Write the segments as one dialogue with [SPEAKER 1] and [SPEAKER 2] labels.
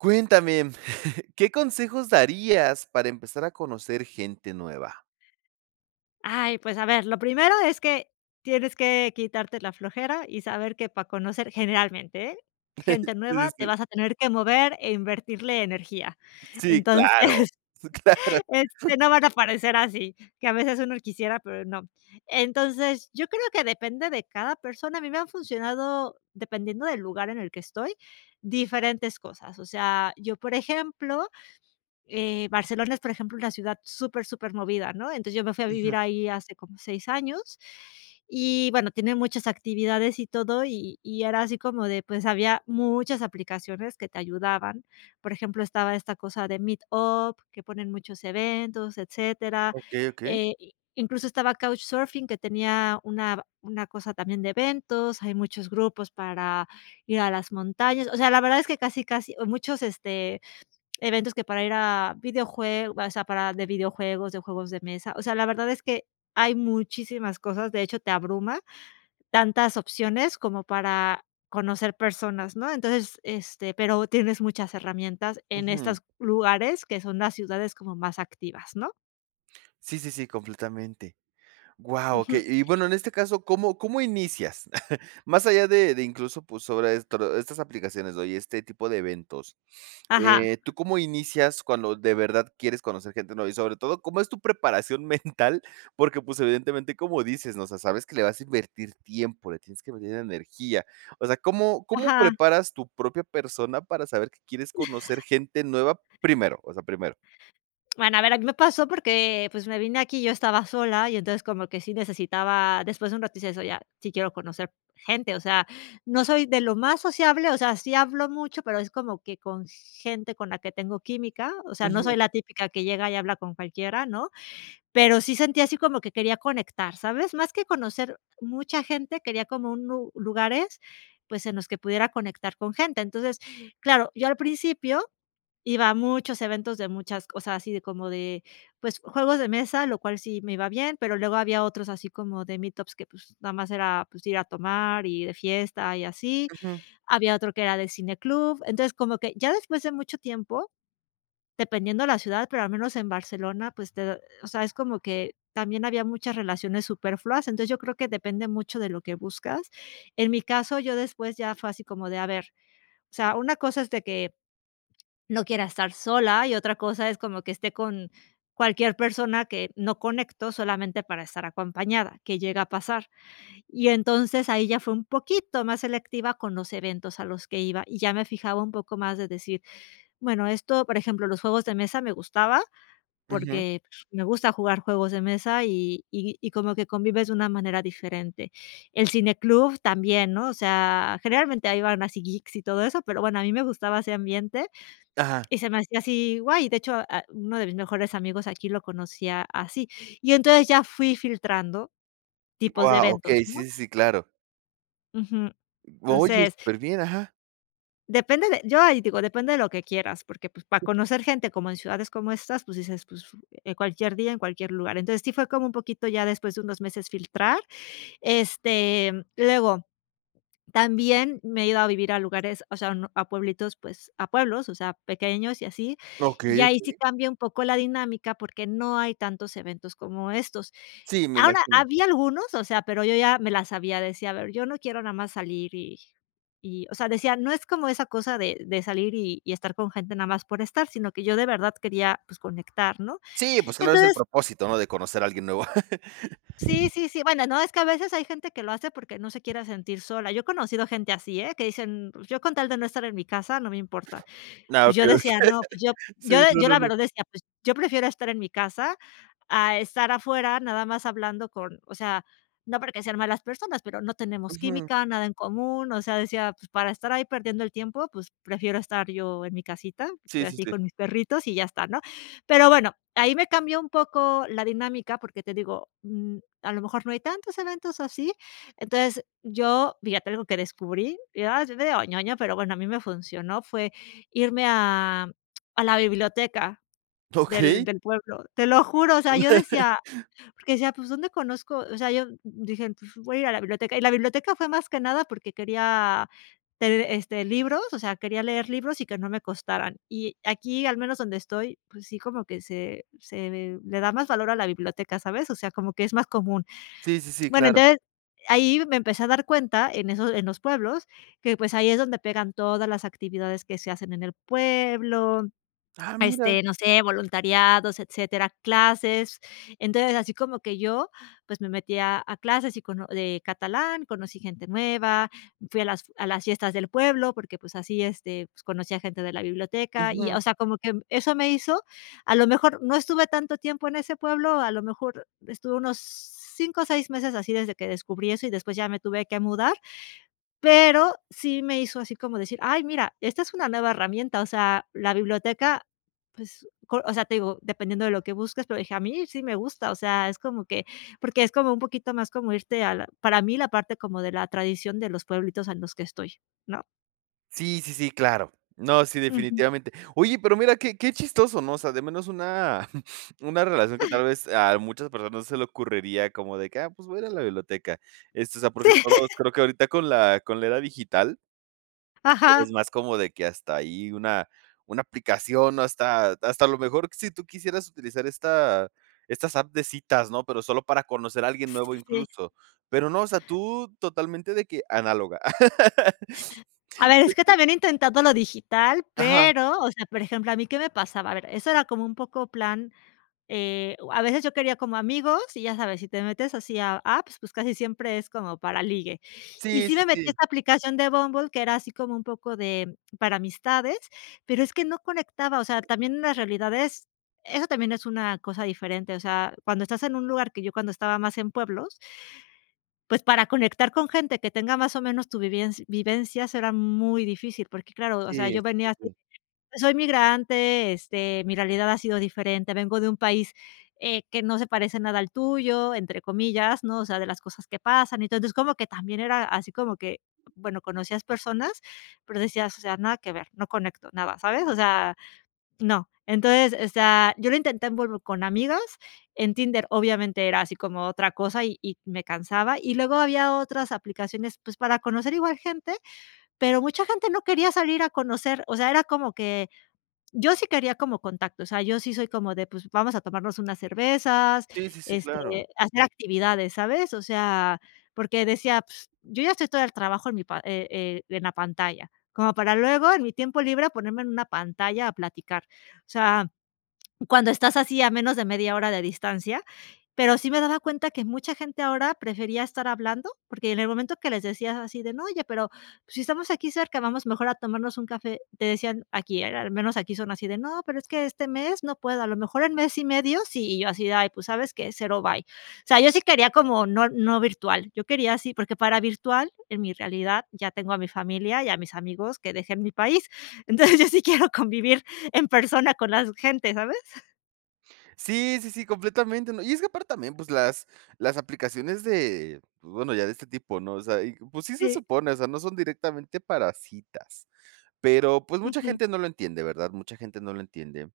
[SPEAKER 1] Cuéntame, ¿qué consejos darías para empezar a conocer gente nueva?
[SPEAKER 2] Ay, pues, a ver, lo primero es que tienes que quitarte la flojera y saber que para conocer, generalmente, gente
[SPEAKER 1] Sí, sí,
[SPEAKER 2] nueva, te
[SPEAKER 1] sí.
[SPEAKER 2] vas a tener que mover e invertirle energía,
[SPEAKER 1] Sí, claro,
[SPEAKER 2] entonces,
[SPEAKER 1] sí claro.
[SPEAKER 2] este, no van a aparecer así que a veces uno quisiera, pero no. Entonces, yo creo que depende de cada persona. A mí me ha funcionado dependiendo del lugar en el que estoy, diferentes cosas, o sea, yo, por ejemplo, eh, Barcelona es, por ejemplo, una ciudad súper, súper movida, ¿no?, entonces, yo me fui a vivir
[SPEAKER 1] Ajá.
[SPEAKER 2] ahí hace como seis años. Y, bueno, tiene muchas actividades y todo, y y era así como de, pues, había muchas aplicaciones que te ayudaban. Por ejemplo, estaba esta cosa de Meet Up que ponen muchos eventos, etcétera,
[SPEAKER 1] Okey, okey.
[SPEAKER 2] eh, i incluso estaba Couchsurfing, que tenía una ba una cosa también de eventos. Hay muchos grupos para ir a las montañas, o sea, la verdad es que casi casi o muchos, este, eventos que para ir a videojuegos o sea, para de videojuegos de juegos de mesa, o sea, la verdad es que hay muchísimas cosas. De hecho, te abruma tantas opciones como para conocer personas, ¿no? Entonces, este, pero tienes muchas herramientas en
[SPEAKER 1] Ujú.
[SPEAKER 2] estos lugares que son las ciudades como más activas, ¿no?
[SPEAKER 1] Sí, sí, sí, completamente. Guau,
[SPEAKER 2] Ujú.
[SPEAKER 1] okey, y bueno, en este caso, ¿cómo cómo inicias? Más allá de de incluso, pues, sobre estro estas aplicaciones o y este tipo de eventos,
[SPEAKER 2] Ajá.
[SPEAKER 1] eh, ¿tú cómo inicias cuando de verdad quieres conocer gente nueva? Y sobre todo, ¿cómo es tu preparación mental? Porque, pues, evidentemente, como dices, ¿no? O sea, sabes que le vas a invertir tiempo, le tienes que meter energía. O sea, ¿cómo cómo
[SPEAKER 2] Ajá.
[SPEAKER 1] preparas tu propia persona para saber que quieres conocer gente nueva primero? O sea, primero.
[SPEAKER 2] Bueno, a ver, a mí me pasó porque, pues, me vine aquí y yo estaba sola y entonces como que sí necesitaba después de un rato, decía, o sea, ya, sí quiero conocer gente, o sea, no soy de lo más sociable, o sea, sí, hablo mucho, pero es como que con gente con la que tengo química, o sea, no soy
[SPEAKER 1] Ujú.
[SPEAKER 2] la típica que llega y habla con cualquiera, ¿no? Pero sí sentía así como que quería conectar, ¿sabes? Más que conocer mucha gente, quería como un u lugares, pues, en los que pudiera conectar con gente. Entonces, claro, yo al principio, iba a muchos eventos de muchas o sea, así como de, pues, juegos de mesa, lo cual sí me iba bien, pero luego había otros así como de Meetups que, pues, nada más era, pues, ir a tomar y de fiesta y así.
[SPEAKER 1] Ujú.
[SPEAKER 2] Había otro que era de cine club. Entonces, como que ya después de mucho tiempo, dependiendo la ciudad, pero al menos en Barcelona, pues, te o sea, es como que también había muchas relaciones superfluas. Entonces, yo creo que depende mucho de lo que buscas. En mi caso, yo después ya fue así como de, a ver, o sea, una cosa es de que no quiera estar sola, y otra cosa es como que esté con cualquier persona que no conecto solamente para estar acompañada, que llega a pasar. Y, entonces, ahí ya fue un poquito más selectiva con los eventos a los que iba y ya me fijaba un poco más de decir, bueno, esto, por ejemplo, los juegos de mesa me gustaba
[SPEAKER 1] Ujú.
[SPEAKER 2] porque me gusta jugar juegos de mesa y y y como que convives de una manera diferente. El cine club también, ¿no? O sea, generalmente ahí van así geeks y todo eso, pero, bueno, a mí me gustaba ese ambiente,
[SPEAKER 1] Ajá.
[SPEAKER 2] y se me hacía así guay. De hecho, ah, uno de mis mejores amigos aquí lo conocí a así. Y entonces ya fui filtrando tipos de
[SPEAKER 1] Guau.
[SPEAKER 2] eventos,
[SPEAKER 1] Okey. Sí,
[SPEAKER 2] ¿no?
[SPEAKER 1] sí, sí, claro.
[SPEAKER 2] Ujú.
[SPEAKER 1] O oye,
[SPEAKER 2] Entonces
[SPEAKER 1] superbién. Ajá.
[SPEAKER 2] depende de yo ahí digo, depende de lo que quieras, porque, pues, para
[SPEAKER 1] Sí.
[SPEAKER 2] conocer gente como en ciudades como estas, pues, dices: "Pues en cualquier día, en cualquier lugar". Entonces, sí, fue como un poquito ya después de unos meses filtrar este luego también me he ido a vivir a lugares o sea, a pueblitos, pues, a pueblos, o sea, pequeños y así, y
[SPEAKER 1] Okey,
[SPEAKER 2] ahí sí
[SPEAKER 1] okey.
[SPEAKER 2] cambia un poco la dinámica porque no hay tantos eventos como estos
[SPEAKER 1] Sí, me
[SPEAKER 2] ahora,
[SPEAKER 1] imagino.
[SPEAKER 2] había algunos, o sea, pero yo ya me la sabía, decía: "A ver, yo no quiero nada más salir y y", o sea, decía: "No es como esa cosa de de salir y y estar con gente nada más por estar", sino que yo de verdad quería, pues, conectar, ¿no?,
[SPEAKER 1] Sí, pues claro, es el
[SPEAKER 2] entonces
[SPEAKER 1] propósito, ¿no?, de conocer a alguien nuevo.
[SPEAKER 2] Sí, sí, sí, bueno, no, es que a veces hay gente que lo hace porque no se quiere sentir sola, yo he conocido gente así, ¿eh?, que dicen: "Mm, pues yo con tal de no estar en mi casa no me importa,"
[SPEAKER 1] Ah,
[SPEAKER 2] pues yo
[SPEAKER 1] okey, okey.
[SPEAKER 2] decía: "No, pues yo
[SPEAKER 1] Sí,
[SPEAKER 2] yo-"
[SPEAKER 1] no,
[SPEAKER 2] yo
[SPEAKER 1] no,
[SPEAKER 2] la
[SPEAKER 1] no.
[SPEAKER 2] verdad decía: "Pues yo prefiero estar en mi casa a estar afuera, nada más hablando con" o sea, no porque sean malas personas, pero no tenemos
[SPEAKER 1] Ujú.
[SPEAKER 2] química, nada en común, o sea, decía: "Pues para estar ahí perdiendo el tiempo, pues prefiero estar yo en mi casita
[SPEAKER 1] Sí, sí,
[SPEAKER 2] así
[SPEAKER 1] sí.
[SPEAKER 2] con mis perritos y ya está, ¿no?," Pero bueno, ahí me cambió un poco la dinámica porque te digo, mm, a lo mejor no hay tantos eventos así. Entonces yo fíjate algo que descubrí y ah, después te digo, ñoña pero bueno, a mí me funcionó fue irme a a la biblioteca del
[SPEAKER 1] Okey.
[SPEAKER 2] del pueblo te lo juro, o sea, yo decía porque decía: "Pues dónde conozco" o sea, yo dije: "Pues voy a ir a la biblioteca" y la biblioteca fue más que nada porque quería tener este libros, o sea, quería leer libros y que no me costaran. Y aquí, al menos donde estoy pues sí, como que se se le da más valor a la biblioteca, ¿sabes?, o sea, como que es más común.
[SPEAKER 1] Sí, sí, sí,
[SPEAKER 2] Bueno,
[SPEAKER 1] claro.
[SPEAKER 2] entonces ahí me empecé a dar cuenta en esos en los pueblos que pues ahí es donde eran todas las actividades que se hacen en el pueblo
[SPEAKER 1] Ah, mira.
[SPEAKER 2] este, no sé, voluntariados, etcétera, clases. Entonces, así como que yo pues me metí a a clases y cono de catalán, conocí gente nueva, fui a las a las fiestas del pueblo porque pues así este pues conocí a gente de la biblioteca y
[SPEAKER 1] Ujú.
[SPEAKER 2] o sea, como que eso me hizo a lo mejor no estuve tanto tiempo en ese pueblo, a lo mejor estuve unos 5 o 6 meses así desde que descubrí eso y después ya me tuve que mudar, pero sí me hizo así como decir: "Ay, mira, esta es una nueva herramienta," o sea, la biblioteca, pues col o sea, te digo, dependiendo de lo que busques, pero dije: "A mí sí me gusta," o sea, es como que porque es como un poquito más como irte a la para mí la parte como de la tradición de los pueblitos, ah, en los que estoy, ¿no?
[SPEAKER 1] Sí, sí, sí, claro. No, sí,
[SPEAKER 2] Ujú.
[SPEAKER 1] definitivamente. Oye, pero mira que que chistoso, ¿no?, o sea, de menos una una relación que tal vez, a muchas personas se le ocurriría, como de que: "Ah, pues voy a ir a la biblioteca". Este, o sea, porque
[SPEAKER 2] Sí.
[SPEAKER 1] todos, creo que ahorita con la con la era digital es
[SPEAKER 2] Ajá.
[SPEAKER 1] más como de que hasta ahí una una aplicación hasta hasta a lo mejor, sí tú quisieras utilizar esta estas apps de citas, ¿no?, pero, solo para conocer a alguien nuevo
[SPEAKER 2] Sí.
[SPEAKER 1] incluso, pero no, o sea, tú totalmente de que análoga.
[SPEAKER 2] A ver, es
[SPEAKER 1] De
[SPEAKER 2] que
[SPEAKER 1] que.
[SPEAKER 2] también he intentado lo digital,
[SPEAKER 1] Ajá.
[SPEAKER 2] pero, o sea, por ejemplo, ¿a mí qué me pasaba?, a ver, eso era como un poco plan, eh, o a veces yo quería como amigos y ya sabes, sí te metes así a apps, pues, casi siempre es como para ligue. Y
[SPEAKER 1] Sí,
[SPEAKER 2] sí
[SPEAKER 1] sí,
[SPEAKER 2] me metí a
[SPEAKER 1] sí.
[SPEAKER 2] esta aplicación de Bumble que era así como un poco de para amistades, pero, es que no conectaba. O sea, también una realidad es, eso también es una cosa diferente. O sea, cuando estás en un lugar, que yo cuando estaba más en pueblos pues, para conectar con gente que tenga más o menos tu vivienc vivencias erá muy difícil porque, claro, o sea,
[SPEAKER 1] Sí,
[SPEAKER 2] yo
[SPEAKER 1] sí,
[SPEAKER 2] venía
[SPEAKER 1] sí,
[SPEAKER 2] así,
[SPEAKER 1] sí.
[SPEAKER 2] [unintelligible] soy migrante, este mi realidad ha sido diferente, vengo de un país, eh, que no se parece "nada al tuyo", entre comillas, ¿no?, o sea, de las cosas que pasan. Entonces, como que también era así como que bueno, conocías personas, pero decías, o sea: "Nada que ver, no conecto nada", ¿sabes?, o sea, no. Entonces, o sea, yo lo intenté en Bumble con amigas, en Tinder, obviamente, era así como otra cosa y y me cansaba, y luego había otras aplicaciones, pues, para conocer igual gente, pero, mucha gente no quería salir a conocer. O sea, era como que, yo sí quería como contacto. O sea, yo sí soy como de, pues, vamos a tomarnos unas cervezas,
[SPEAKER 1] Sí, sí, sí,
[SPEAKER 2] este
[SPEAKER 1] claro.
[SPEAKER 2] hacer actividades, ¿sabes?, o sea, porque decía: "Yo ya estoy todo el trabajo en mi pa eh eh, en la pantalla como para luego, en mi tiempo libre, ponerme en una pantalla a platicar". O sea, cuando estás así a menos de media hora de distancia. Pero, sí me daba cuenta que mucha gente ahora prefería estar hablando, porque en el momento que les decías así de: "No, oye, pero, si estamos aquí cerca, vamos mejor a tomarnos un café", te decían aquí, eh, al menos aquí son así de: "No, pero, es que este mes no puedo, a lo mejor en mes y medio si, y yo así de: "Ay, pues, ¿sabes qué?, cero, bye". O sea, yo sí quería como no no virtual, yo quería sí, porque para virtual en mi realidad ya tengo a mi familia y a mis amigos que dejen mi país. Entonces, yo sí quiero convivir en persona con las gente, ¿sabes?
[SPEAKER 1] Sí, sí, sí, completamente, ¿no?, y es que aparte también pues las las aplicaciones de bueno, ya de este tipo, ¿no?, o sea, y pues sí, se
[SPEAKER 2] Sí.
[SPEAKER 1] supone, o sea, no son directamente para citas, pero pues mucha
[SPEAKER 2] Ujú.
[SPEAKER 1] gente no lo entiende, ¿verdad?, mucha gente no lo entiende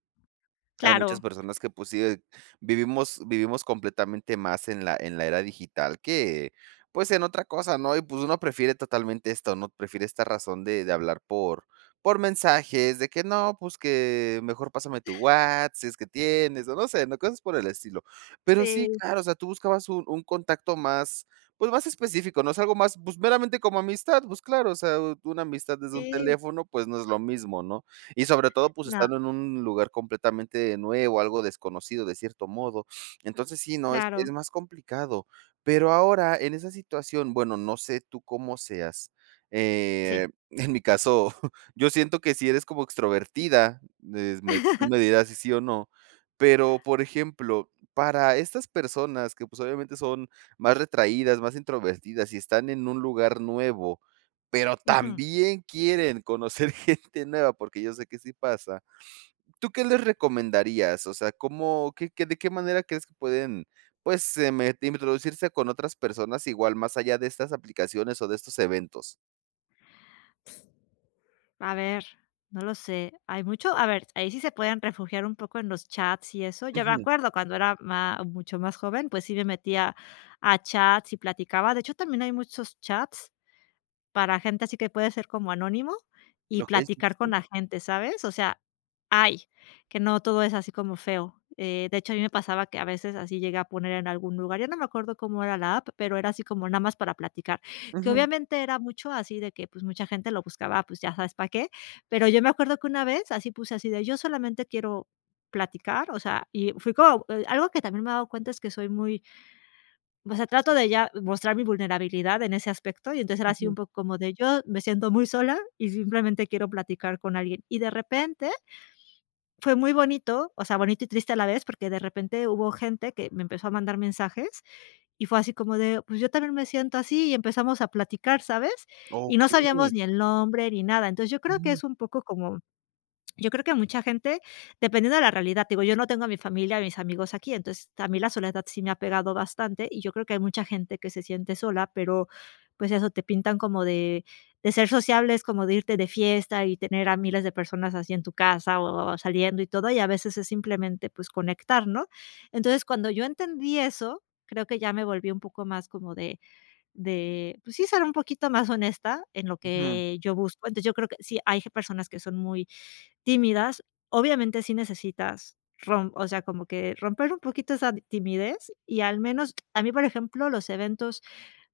[SPEAKER 1] hay muchas
[SPEAKER 2] Claro.
[SPEAKER 1] personas que pues sí, eh, vivimos vivimos completamente más en la en la era digital que pues en otra cosa, ¿no?, y pues uno prefiere totalmente esto, ¿no?, prefiere esta razón de de hablar por por mensajes de que: "No, pues," que mejor: "Pásame tu Whats sí es que tienes" o no sé, ¿no?, cosas por el estilo, pero sí,
[SPEAKER 2] Sí.
[SPEAKER 1] claro, o sea, tú buscabas un un contacto más pues, más específico, ¿no?, es algo más, pues, meramente como amistad, pues, claro, o sea, una amistad desde un
[SPEAKER 2] Sí.
[SPEAKER 1] teléfono pues no es lo mismo, ¿no?, y sobre todo, pues
[SPEAKER 2] No.
[SPEAKER 1] estando en un lugar completamente nuevo, algo desconocido de cierto modo. Entonces sí, ¿no?, es es
[SPEAKER 2] Claro.
[SPEAKER 1] más complicado pero ahora en esa situación bueno, no sé tú cómo seas,
[SPEAKER 2] Sí.
[SPEAKER 1] eh, en mi caso, yo siento que sí eres como extrovertida, es me tú me dirás sí, sí o no, pero por ejemplo, para estas personas que pues obviamente son más retraídas, más introvertidas y están en un lugar nuevo, pero
[SPEAKER 2] Ujú.
[SPEAKER 1] también quieren conocer gente nueva porque yo sé que sí pasa, ¿tú qué les recomendarías?, o sea, ¿cómo qué qué ¿de qué manera crees que pueden pues, em, me introducirse con otras personas igual más allá de estas aplicaciones o de estos eventos?
[SPEAKER 2] A ver. No lo sé, hay mucho a ver, ahí sí se pueden refugiar un poco en los chats y eso yo me
[SPEAKER 1] Ujú.
[SPEAKER 2] acuerdo cuando era má mucho más joven pues sí me metía a chats y platicaba de hecho, también hay muchos chats para gente, así que puede ser como anónimo y
[SPEAKER 1] Lo que dices.
[SPEAKER 2] platicar con
[SPEAKER 1] Sí.
[SPEAKER 2] la gente, ¿sabes?, o sea hay que no todo es así como feo, eh, de hecho, a mí me pasaba que a veces así llegué a poner en algún lugar yo no me acuerdo cómo era la app, pero era así como nada más para platicar que
[SPEAKER 1] Ujú.
[SPEAKER 2] obviamente era mucho así de que pues mucha gente lo buscaba pues ya sabes para qué, pero yo me acuerdo que una vez así puse así de: "Yo solamente quiero platicar," o sea, y fui como algo que también me he dado cuenta es que soy muy o sea, trato de ya mostrar mi vulnerabilidad en ese aspecto y empezar así un
[SPEAKER 1] Ujú.
[SPEAKER 2] poco como de: "Yo, me siento muy sola y simplemente quiero platicar con alguien" y de repente fue muy bonito, o sea, bonito y triste a la vez, porque de repente hubo gente que me empezó a mandar mensajes y fue así como de: "Pues yo también me siento así," y empezamos a platicar, ¿sabes?, y no sabíamos
[SPEAKER 1] Okey.
[SPEAKER 2] ni el nombre ni nada, entonces yo creo que
[SPEAKER 1] Mm.
[SPEAKER 2] es un poco como yo creo que a mucha gente dependiendo de la realidad digo, yo no tengo a mi familia, mis amigos aquí entonces a mí la soledad sí me ha pegado bastante y yo creo que hay mucha gente que se siente sola, pero pues eso, te pintan como de de ser sociable es como de irte de fiesta y tener a miles de personas así en tu casa o saliendo y todo, y a veces es simplemente pues conectar, ¿no?, entonces cuando yo entendí eso, creo que ya me volví un poco más como de de pues sí, ser un poquito más honesta en lo
[SPEAKER 1] Ujú.
[SPEAKER 2] que yo busco, entonces yo creo que sí hay g personas que son muy tímidas, obviamente sí necesitas rom o sea, como que romper un poquito esa timidez y al menos a mí, por ejemplo los eventos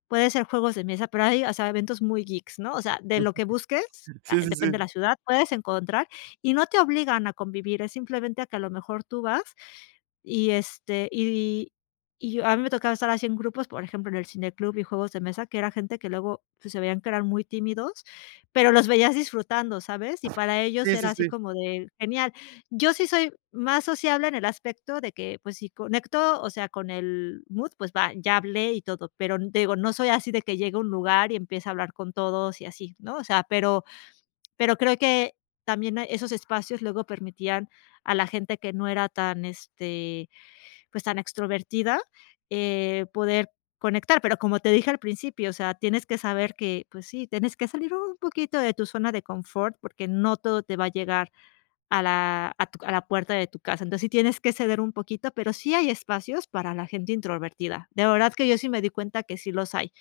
[SPEAKER 2] puede ser juegos de mesa, pero hay, o sea, eventos muy geeks, ¿no?, o sea, de lo que busques,
[SPEAKER 1] [unintelligible]
[SPEAKER 2] ah,
[SPEAKER 1] Sí, sí,
[SPEAKER 2] depende de
[SPEAKER 1] sí.
[SPEAKER 2] la ciudad puedes encontrar y no te obligan a convivir, es simplemente a que a lo mejor tú vas, y este y y yo a mí me tocaba estar así en grupos, por ejemplo, en el cine club y juegos de mesa, que era gente que luego pues se veían que eran muy tímidos, pero los veías disfrutando, ¿sabes?, y para ellos
[SPEAKER 1] Sí, sí,
[SPEAKER 2] era así
[SPEAKER 1] sí.
[SPEAKER 2] como de: "Genial." Yo sí soy más sociable en el aspecto de que pues si conecto, o sea, con el mood pues va, ya hablé y todo, pero digo, no soy así de que llegue a un lugar y empiece a hablar con todos y así, ¿no?, o sea, pero pero creo que también esos espacios luego permitían, a la gente que no era tan este, pues tan extrovertida, eh, poder conectar, pero como te dije al principio, o sea, tienes que saber que pues sí, tienes que salir un poquito de tu zona de confort porque no todo te va a llegar a la a tu c a la puerta de tu casa, entonces sí tienes que ceder un poquito, pero sí hay espacios para la gente introvertida. De verdad que yo sí me di cuenta que sí los hay.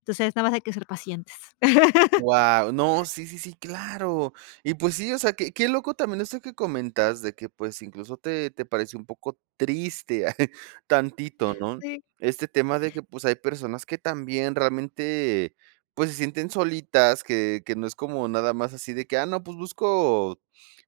[SPEAKER 2] Entonces nada más hay que ser pacientes.
[SPEAKER 1] Guau, no, sí, sí, sí, claro, y pues sí, o sea, qué qué loco también esto que comentas de que pues incluso te te parece un poco triste tantito, ¿no?,
[SPEAKER 2] Sí.
[SPEAKER 1] este tema de que pues hay personas que también realmente, pues se sienten solitas que que no es como nada más así de que: "Ah, no, pues busco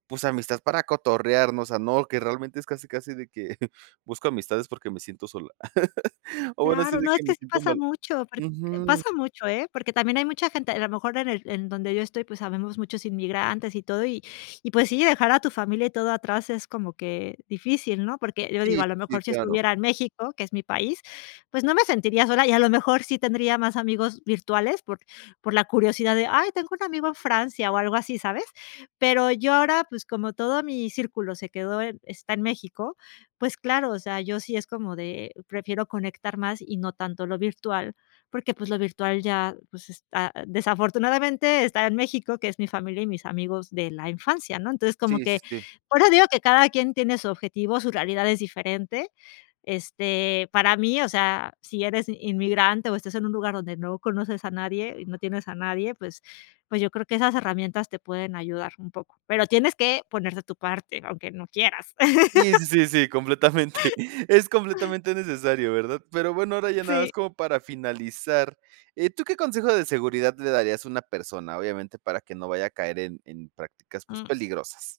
[SPEAKER 1] pues amistad para cotorrearnos," o sea, no, que realmente es casi casi de que: "Busco amistades porque me siento sola," o bueno, si
[SPEAKER 2] Claro,
[SPEAKER 1] de
[SPEAKER 2] no, es
[SPEAKER 1] que
[SPEAKER 2] que
[SPEAKER 1] me
[SPEAKER 2] sí
[SPEAKER 1] siento
[SPEAKER 2] pasa
[SPEAKER 1] mal,
[SPEAKER 2] mucho porque
[SPEAKER 1] ujú.
[SPEAKER 2] pasa mucho, ¿eh?, porque también hay mucha gente a lo mejor en el en donde yo estoy, pues habemos muchos inmigrantes y todo y y pues sí, dejar a tu familia y todo atrás es como que difícil, ¿no?, porque yo digo
[SPEAKER 1] Sí, sí,
[SPEAKER 2] a lo
[SPEAKER 1] sí,
[SPEAKER 2] mejor si
[SPEAKER 1] claro.
[SPEAKER 2] estuviera en México, que es mi país, pues no me sentiría sola y a lo mejor sí tendría más amigos virtuales por por la curiosidad de: "Ay, tengo un amigo en Francia" o algo así, ¿sabes?, pero yo ahora, pues como todo mi círculo se quedó en está en México, pues claro, o sea, yo sí es como de: "Prefiero conectar más y no tanto lo virtual" porque pues lo virtual ya, pues está desafortunadamente está en México, que es mi familia y mis amigos de la infancia, ¿no?, entonces como
[SPEAKER 1] Sí, sí,
[SPEAKER 2] que
[SPEAKER 1] sí.
[SPEAKER 2] ahora digo que cada quien tiene su objetivo, su realidad es diferente, este para mí, o sea, si eres inmigrante o estás en un lugar donde no conoces a nadie y no tienes a nadie, pues pues yo creo que esas herramientas te pueden ayudar un poco, pero tienes que poner de tu parte, aunque no quieras.
[SPEAKER 1] Sí, sí, sí, sí, completamente. Es completamente necesario, ¿verdad?, pero bueno, ahora ya nada
[SPEAKER 2] Sí.
[SPEAKER 1] más como para finalizar, eh, ¿tú qué consejo de seguridad le darías a una persona, obviamente, para que no vaya a caer en en prácticas, pues
[SPEAKER 2] Mm.
[SPEAKER 1] peligrosas?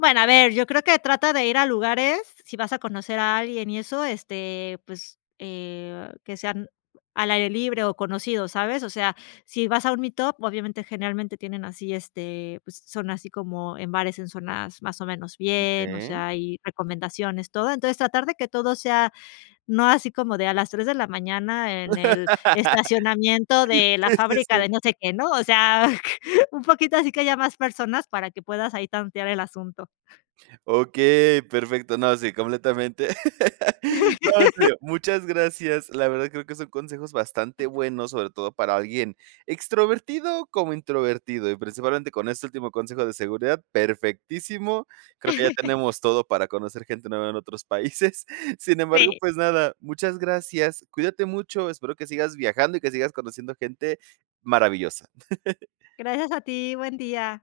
[SPEAKER 2] Bueno, a ver, yo creo que trata de ir a lugares, sí vas a conocer a alguien y eso este, pues, eh, que sean al aire libre o conocidos, ¿sabes?, o sea, si vas a un meetup, obviamente generalmente tienen así este pues son así como en bares, en zonas más o menos bien, o
[SPEAKER 1] Okey.
[SPEAKER 2] sea, y recomendaciones, todo entonces tratar de que todo sea, no así como de a las 3 de la mañana en el estacionamiento de la
[SPEAKER 1] Sí, sí,
[SPEAKER 2] fábrica
[SPEAKER 1] sí.
[SPEAKER 2] de no sé qué no, o sea, un poquito así que haya más personas para que puedas ahí tantear el asunto.
[SPEAKER 1] Okey, perfecto, no, sí, completamente. No, en serio, muchas gracias, la verdad, creo que son consejos bastante buenos, sobre todo para alguien extrovertido como introvertido y principalmente con este último consejo de seguridad, perfectísimo. Creo que ya tenemos todo para conocer gente nueva en otros países. Sin embargo,
[SPEAKER 2] Sí.
[SPEAKER 1] pues nada, muchas gracias. Cuídate mucho. Espero que sigas viajando y que sigas conociendo gente maravillosa.
[SPEAKER 2] Gracias a ti. Buen día.